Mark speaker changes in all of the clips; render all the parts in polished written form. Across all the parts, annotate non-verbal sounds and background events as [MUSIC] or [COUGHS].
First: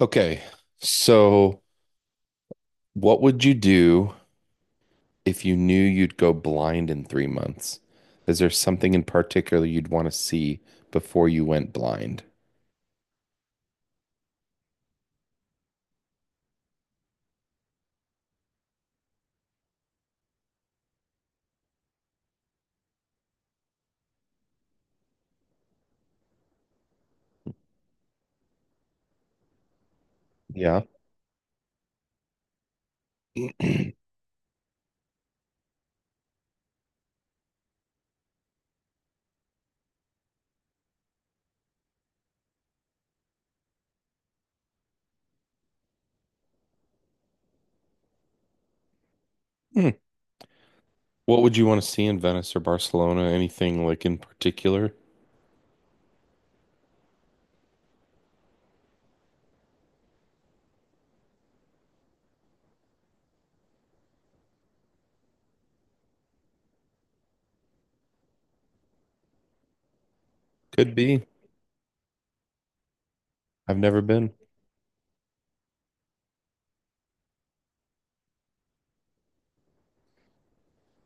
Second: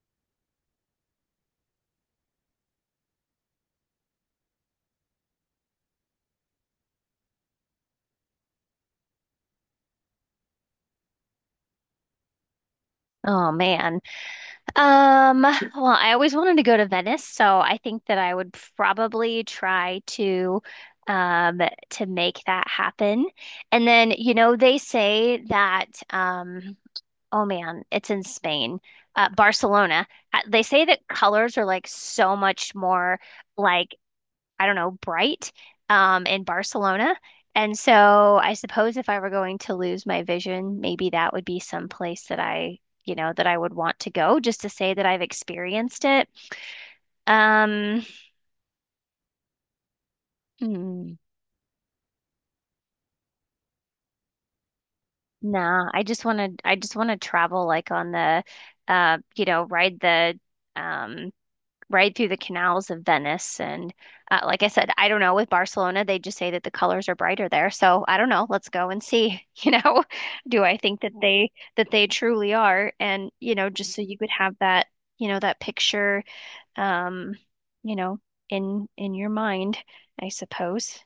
Speaker 1: Okay, so what would you do if you knew you'd go blind in 3 months? Is there something in particular you'd want to see before you went blind?
Speaker 2: Oh man. Well, I always wanted to go to Venice, so I think that I would probably try um to make that happen. And then, you know, they say that oh man, it's in Spain. Barcelona. They
Speaker 1: Yeah.
Speaker 2: say that colors are like so much more like I don't know, bright in Barcelona. And so I suppose if I were going to lose my vision, maybe that would be some place that I, you know, that I would want to go just to say that I've experienced it. Um,
Speaker 1: Hmm.
Speaker 2: hmm,
Speaker 1: What would you want to see in Venice or Barcelona? Anything like in particular?
Speaker 2: nah, I just want to travel like on the, you know, ride the, um, right through the canals of Venice. And like I said, I don't know with Barcelona, they just say that the colors are brighter there. So I don't know. Let's go and see. [LAUGHS] Do I
Speaker 1: Could
Speaker 2: think
Speaker 1: be.
Speaker 2: that they truly are? And you know,
Speaker 1: I've
Speaker 2: just so
Speaker 1: never
Speaker 2: you could
Speaker 1: been.
Speaker 2: have that, you know, that picture, um, you know, in your mind, I suppose.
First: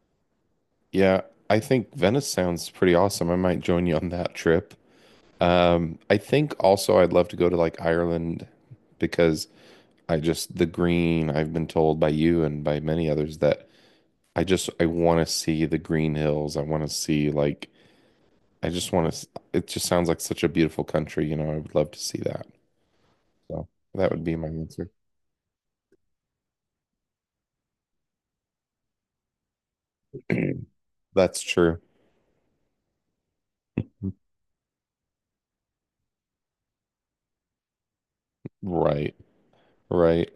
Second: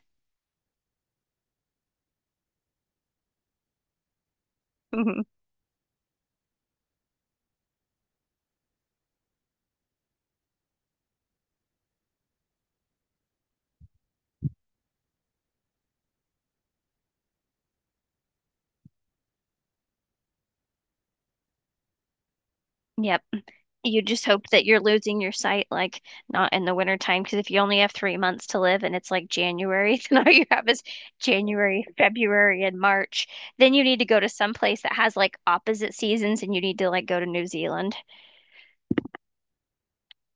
Speaker 1: Yeah, I think Venice sounds pretty awesome. I might join you on that trip.
Speaker 2: [LAUGHS]
Speaker 1: I think also I'd love to go to like Ireland because I just the green, I've been told by you and by many others that I just I want to see the green hills. I want to see like I just want to. It just sounds like such a beautiful country. You know, I would love to see that.
Speaker 2: Yep.
Speaker 1: So
Speaker 2: You
Speaker 1: that would
Speaker 2: just
Speaker 1: be my
Speaker 2: hope that you're
Speaker 1: answer.
Speaker 2: losing your sight, like not in the winter time, because if you only have 3 months to live and it's like January, [LAUGHS] then all you have is
Speaker 1: That's true.
Speaker 2: January, February, and March. Then you need to go to some place that has like opposite seasons, and you need to like go to New Zealand.
Speaker 1: Right. Right.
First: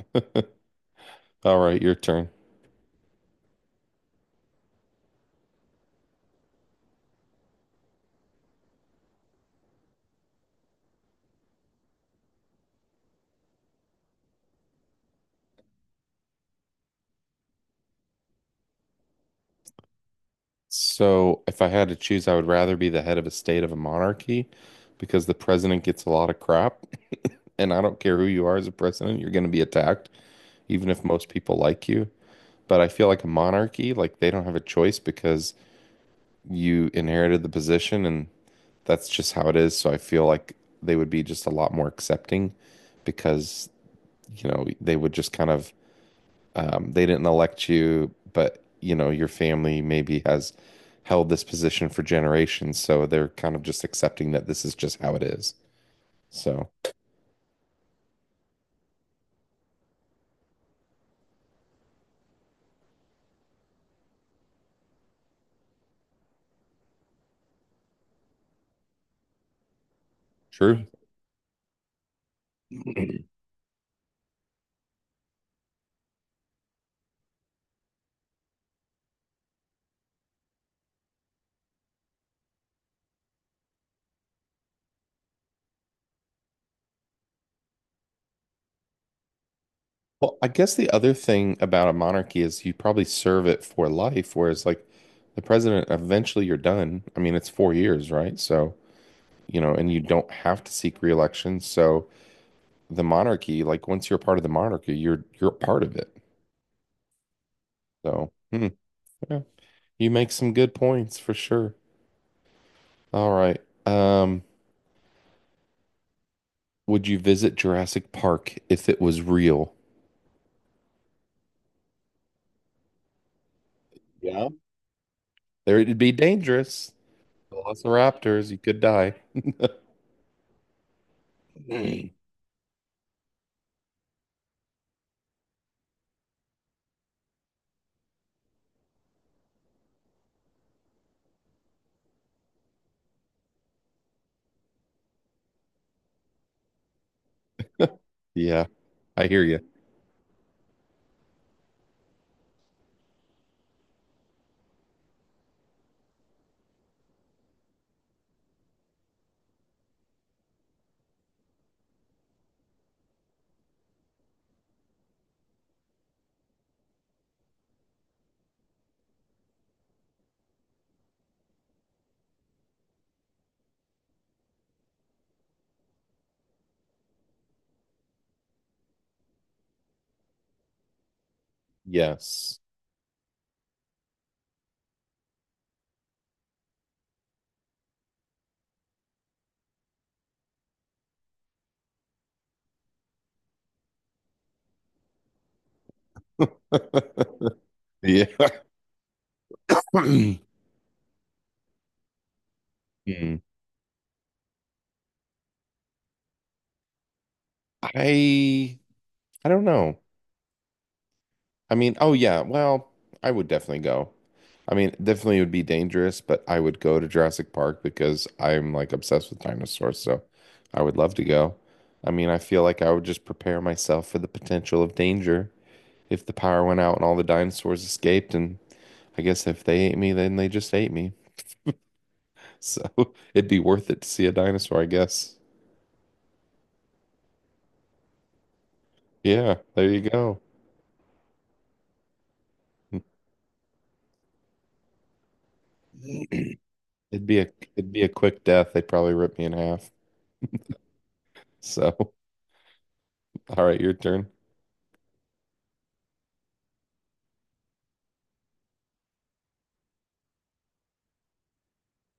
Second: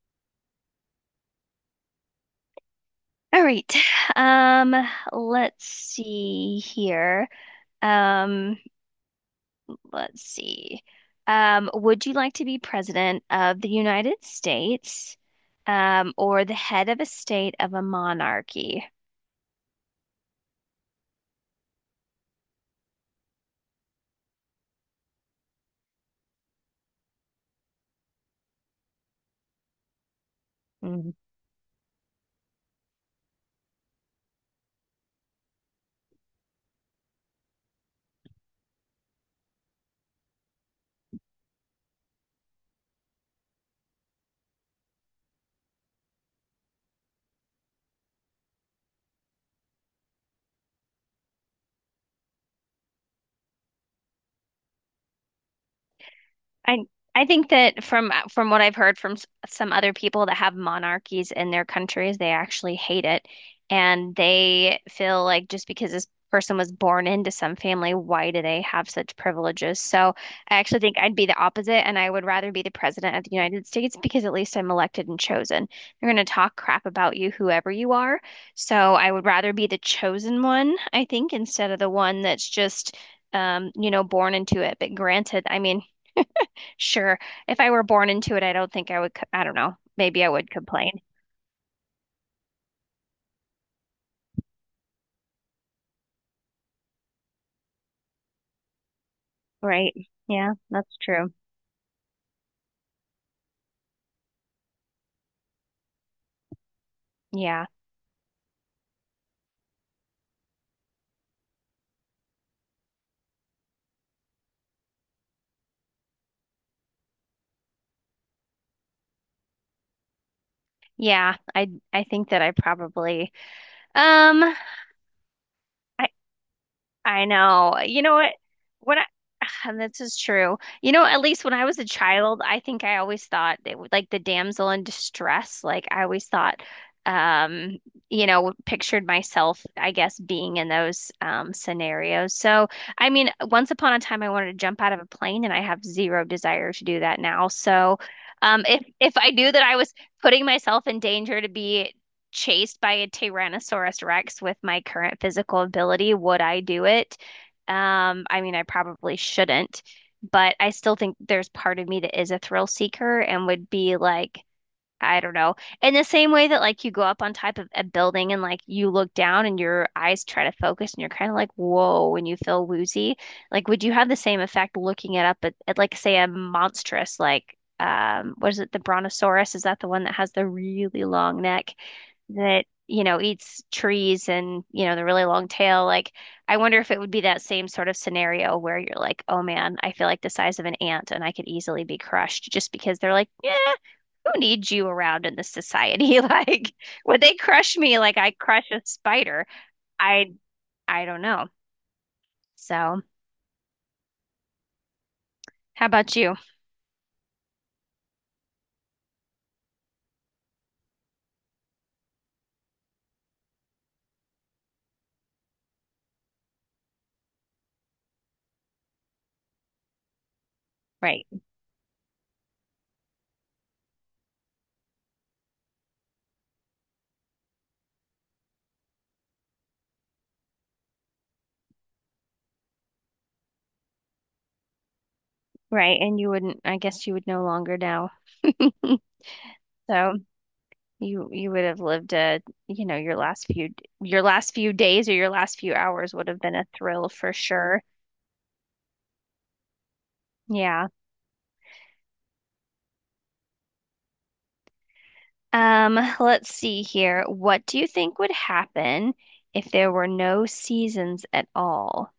Speaker 1: All right. Your turn.
Speaker 2: All right. Um, let's see here. Um, let's see. Would you like to be president of the United States, or the head of a state of a monarchy?
Speaker 1: So if I had to choose, I would rather be the head of a state of a monarchy because the president gets a lot of crap, [LAUGHS] and I don't care who you are as a president, you're going to be attacked, even if
Speaker 2: Hmm.
Speaker 1: most people like you. But I feel like a monarchy, like they don't have a choice because you inherited the position and that's just how it is. So I feel like they would be just a lot more accepting because, you know, they would just kind of, they didn't elect you, but, you know, your family maybe has held this position for generations. So they're kind of just accepting that this is just how it is. So
Speaker 2: I I think that from what I've heard from some other people that have monarchies in their countries, they actually hate it, and they feel like just because this person was born into some family, why do they have such privileges? So I actually
Speaker 1: true.
Speaker 2: think I'd be the opposite, and I would rather be the president of
Speaker 1: [CLEARS THROAT]
Speaker 2: the United States because at least I'm elected and chosen. They're going to talk crap about you, whoever you are. So I would rather be the chosen one, I think, instead of the one that's just you know, born into it. But granted, I mean. Sure. If I were born into it, I don't think I would, I don't know. Maybe I
Speaker 1: Well, I
Speaker 2: would
Speaker 1: guess the
Speaker 2: complain,
Speaker 1: other thing about a monarchy is you probably serve it for life, whereas like the president, eventually you're done. I mean, it's 4 years, right? So, you know, and
Speaker 2: right?
Speaker 1: you don't
Speaker 2: Yeah,
Speaker 1: have to
Speaker 2: that's
Speaker 1: seek
Speaker 2: true.
Speaker 1: reelection. So the monarchy, like once you're part of the monarchy, you're part of it.
Speaker 2: Yeah.
Speaker 1: So, hmm, yeah, you make some good points for sure. All right. Would you visit Jurassic Park if it was real?
Speaker 2: Yeah, I think that I probably
Speaker 1: Yeah.
Speaker 2: um
Speaker 1: There it'd be dangerous.
Speaker 2: I know. You know what?
Speaker 1: Velociraptors, you could
Speaker 2: When I,
Speaker 1: die. [LAUGHS]
Speaker 2: [SIGHS] and this is true. You know, at least when I was a child, I think I always thought it would like the damsel in distress. Like I always thought, um, you know, pictured myself, I guess, being in those scenarios. So, I mean, once upon a time, I wanted to jump out of a plane, and I have zero desire to do that now. So,
Speaker 1: Yeah,
Speaker 2: if
Speaker 1: I
Speaker 2: I
Speaker 1: hear
Speaker 2: knew
Speaker 1: you.
Speaker 2: that I was putting myself in danger to be chased by a Tyrannosaurus Rex with my current physical ability, would I do it? I mean, I probably shouldn't, but I still think there's part of me that is a thrill seeker and would be like, I don't know. In the same way that like you go up on top of a building and like you look down and your eyes try to focus and you're kind of like, whoa, and you feel woozy. Like, would you have the same effect looking it up at like say a monstrous like what is it, the Brontosaurus? Is that the one that has the really long neck
Speaker 1: Yes.
Speaker 2: that, you know, eats trees and, you know, the really long tail? Like, I wonder if it would be that same sort of scenario where you're like, oh man, I feel like the size of an ant and I could easily be crushed just because they're like, yeah who needs you around in this society? [LAUGHS] Like, would they
Speaker 1: [LAUGHS]
Speaker 2: crush me like
Speaker 1: Yeah.
Speaker 2: I crush a spider? I
Speaker 1: [CLEARS THROAT]
Speaker 2: I don't know. So,
Speaker 1: Hmm.
Speaker 2: how about you?
Speaker 1: I I don't know. I mean, oh yeah, well, I would definitely go. I mean, definitely it would be dangerous, but I would go to Jurassic Park because I'm like obsessed with dinosaurs, so I would love to
Speaker 2: Right,
Speaker 1: go. I mean, I feel like I would just prepare myself for the potential of danger if the power went out and all the dinosaurs escaped, and I guess if they ate me, then they just ate me. [LAUGHS] So it'd be worth it to see a dinosaur, I guess.
Speaker 2: right. And you wouldn't, I guess you would no longer know. [LAUGHS]
Speaker 1: Yeah, there you
Speaker 2: So
Speaker 1: go.
Speaker 2: you would have lived you know,
Speaker 1: [CLEARS THROAT]
Speaker 2: your last few days or your last few hours would have been a thrill
Speaker 1: It'd
Speaker 2: for
Speaker 1: be a
Speaker 2: sure.
Speaker 1: it'd be a quick death. They'd probably rip me in half.
Speaker 2: Yeah.
Speaker 1: So, [LAUGHS] all right, your turn.
Speaker 2: Let's see here. What do you think would happen if there were no seasons at all?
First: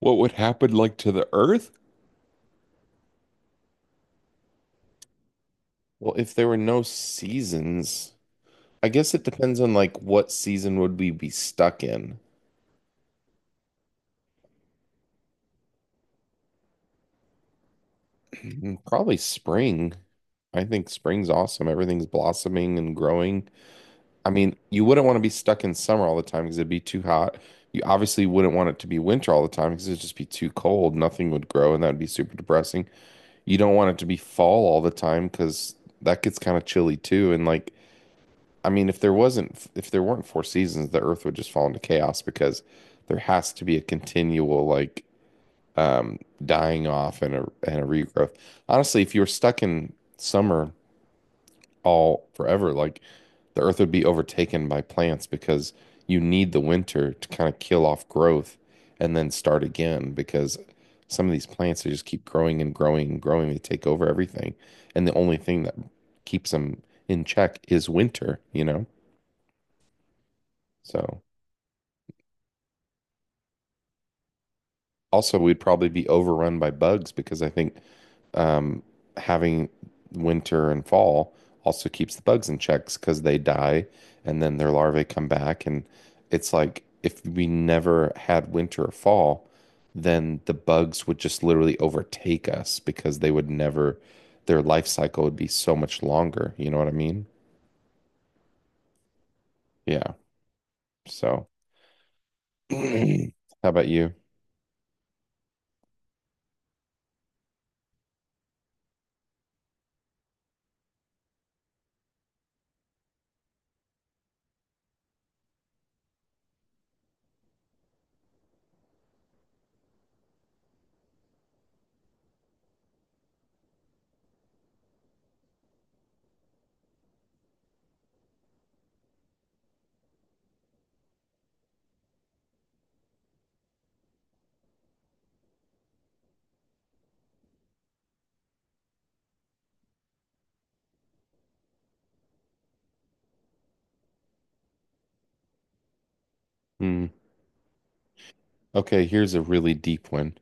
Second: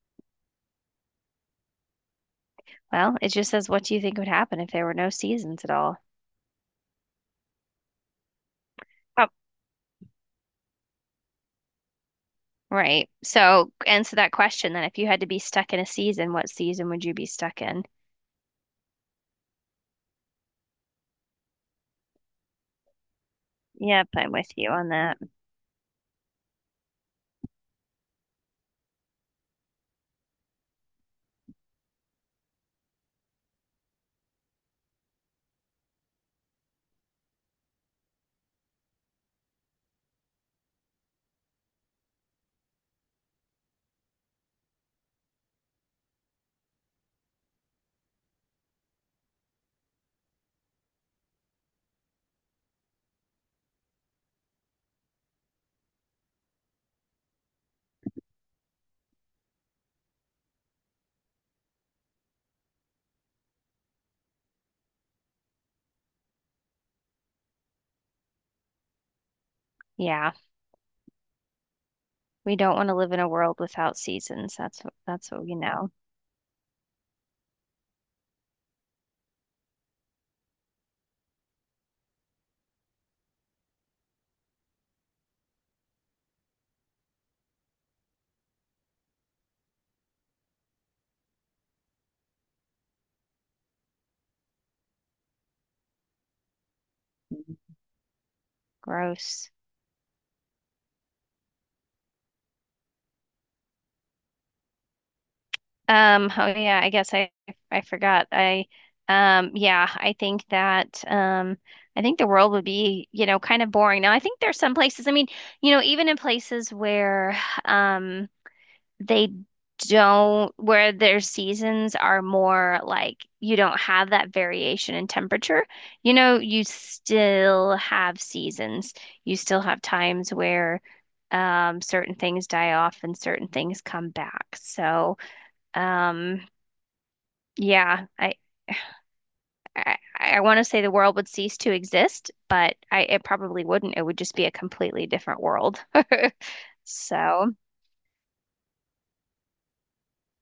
Speaker 1: What would happen like to the Earth?
Speaker 2: Well, it just says, what do you think would happen if there were no seasons at all?
Speaker 1: Well, if there were no seasons, I guess it
Speaker 2: Oh,
Speaker 1: depends on like what season would we be stuck in.
Speaker 2: right. So answer that question then. If you had to be stuck in a season, what season would you be stuck in?
Speaker 1: [CLEARS THROAT] Probably spring. I think spring's awesome. Everything's blossoming and growing.
Speaker 2: Yep,
Speaker 1: I
Speaker 2: I'm with
Speaker 1: mean,
Speaker 2: you
Speaker 1: you
Speaker 2: on
Speaker 1: wouldn't want
Speaker 2: that.
Speaker 1: to be stuck in summer all the time because it'd be too hot. You obviously wouldn't want it to be winter all the time because it'd just be too cold. Nothing would grow, and that'd be super depressing. You don't want it to be fall all the time because that gets kind of chilly too. And like I mean, if there weren't four seasons, the Earth would just fall into chaos because there has to be a continual like um, dying off and a regrowth. Honestly, if you were stuck in summer all forever, like the Earth would be overtaken by plants because you need the winter to kind of kill off growth and then start again because some of these plants they just keep growing and growing and growing. They take over everything, and the only thing that keeps them in check is winter, you know?
Speaker 2: Yeah,
Speaker 1: So.
Speaker 2: we don't want to live in a world without seasons. That's
Speaker 1: Also,
Speaker 2: what we
Speaker 1: we'd probably
Speaker 2: know.
Speaker 1: be overrun by bugs because I think um, having winter and fall also keeps the bugs in checks because they die and then their larvae come back. And it's like if we never had winter or fall, then the bugs would just literally overtake us because they would never, their life cycle would be so much longer. You know what I mean?
Speaker 2: Mhm. Gross.
Speaker 1: Yeah. So, [CLEARS THROAT] how about you?
Speaker 2: Oh yeah, I guess I forgot. I yeah, I think that I think the world would be, you know, kind of boring. Now, I think there's some places, I mean, you know, even in places where um they don't, where their seasons are more like you don't have that variation in temperature. You know, you still have seasons. You still have times where certain things die off and certain things come back. So, um, yeah, I want to say the world would cease to exist, but it probably wouldn't. It would just be a completely different world. [LAUGHS]
Speaker 1: Hmm.
Speaker 2: So.
Speaker 1: Okay, here's a really deep one.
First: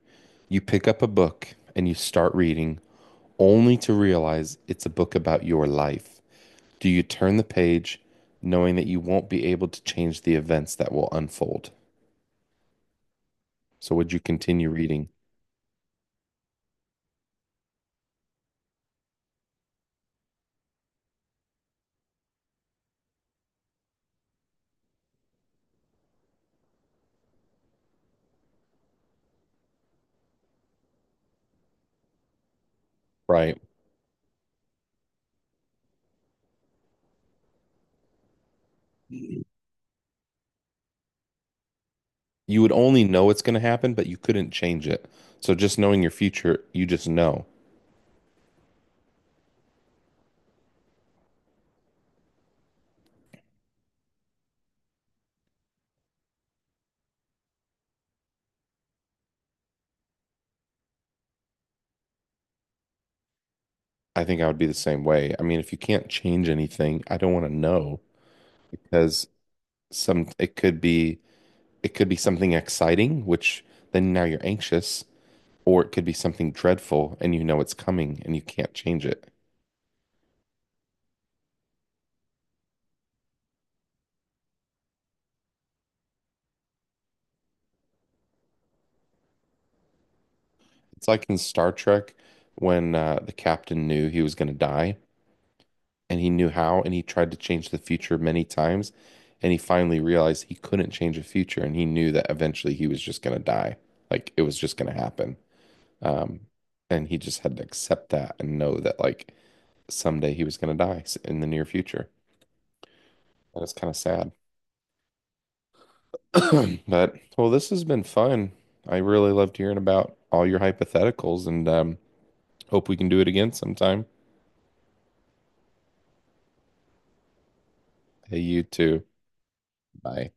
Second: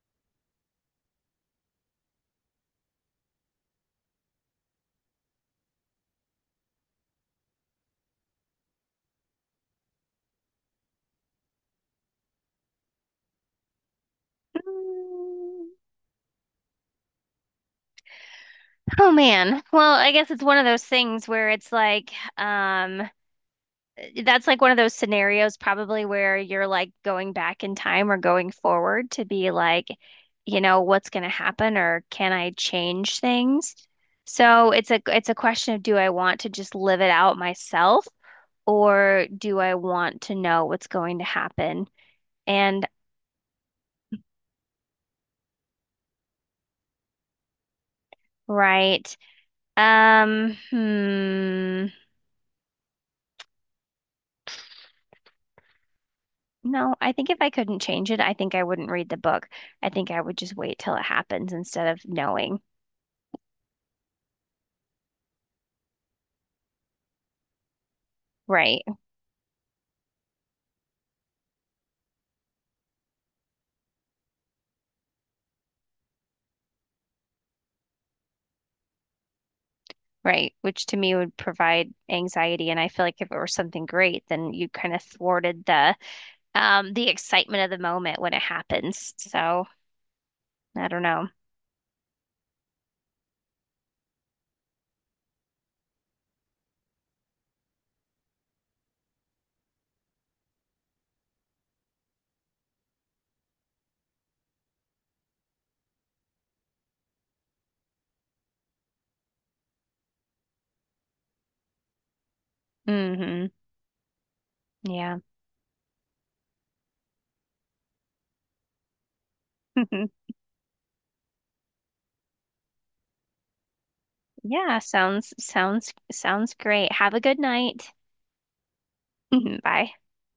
Speaker 1: You pick up a book and you start reading only to realize it's a book about your life? Do you turn the page knowing that you won't be able to change the events that will unfold? So would you continue reading?
Speaker 2: mm, Oh man. Well, I guess it's one of those things where it's like, um, that's like one of those scenarios probably where you're like going back in time or going forward to be like, you know, what's going to happen or can I change
Speaker 1: Right.
Speaker 2: things? So it's a question of do I want to just live it out myself or do I want to know what's going to happen?
Speaker 1: You would
Speaker 2: And
Speaker 1: only know it's going to happen, but you couldn't change it. So just knowing your future, you just know.
Speaker 2: right. Um, hmm. No, I think if I couldn't change it, I think I wouldn't read the book. I think I would just wait till it happens instead of knowing.
Speaker 1: I think I would be the same way. I mean, if you can't change anything, I don't want to know
Speaker 2: Right,
Speaker 1: because some it could be something exciting, which then now you're anxious, or it could be something dreadful and you know it's coming and you can't change it.
Speaker 2: right, which to me would provide anxiety. And I feel like if it were something great, then you kind of thwarted the excitement of the moment when it happens. So I don't
Speaker 1: It's like
Speaker 2: know.
Speaker 1: in Star Trek when the captain knew he was going to die and he knew how and he tried to change the future many times and he finally realized he couldn't change the future and he knew that eventually he was just going to die. Like it was just going to happen. Um, and he just had to accept that and know that like someday he was going to die in the near future.
Speaker 2: Hmm.
Speaker 1: And it's kind of sad.
Speaker 2: Yeah.
Speaker 1: [COUGHS] [CLEARS THROAT] But well, this has been fun. I really loved hearing about
Speaker 2: [LAUGHS]
Speaker 1: all your hypotheticals and hope we can do it again sometime.
Speaker 2: Yeah, sounds great. Have a good night.
Speaker 1: Hey, you too.
Speaker 2: [LAUGHS] Bye.
Speaker 1: Bye.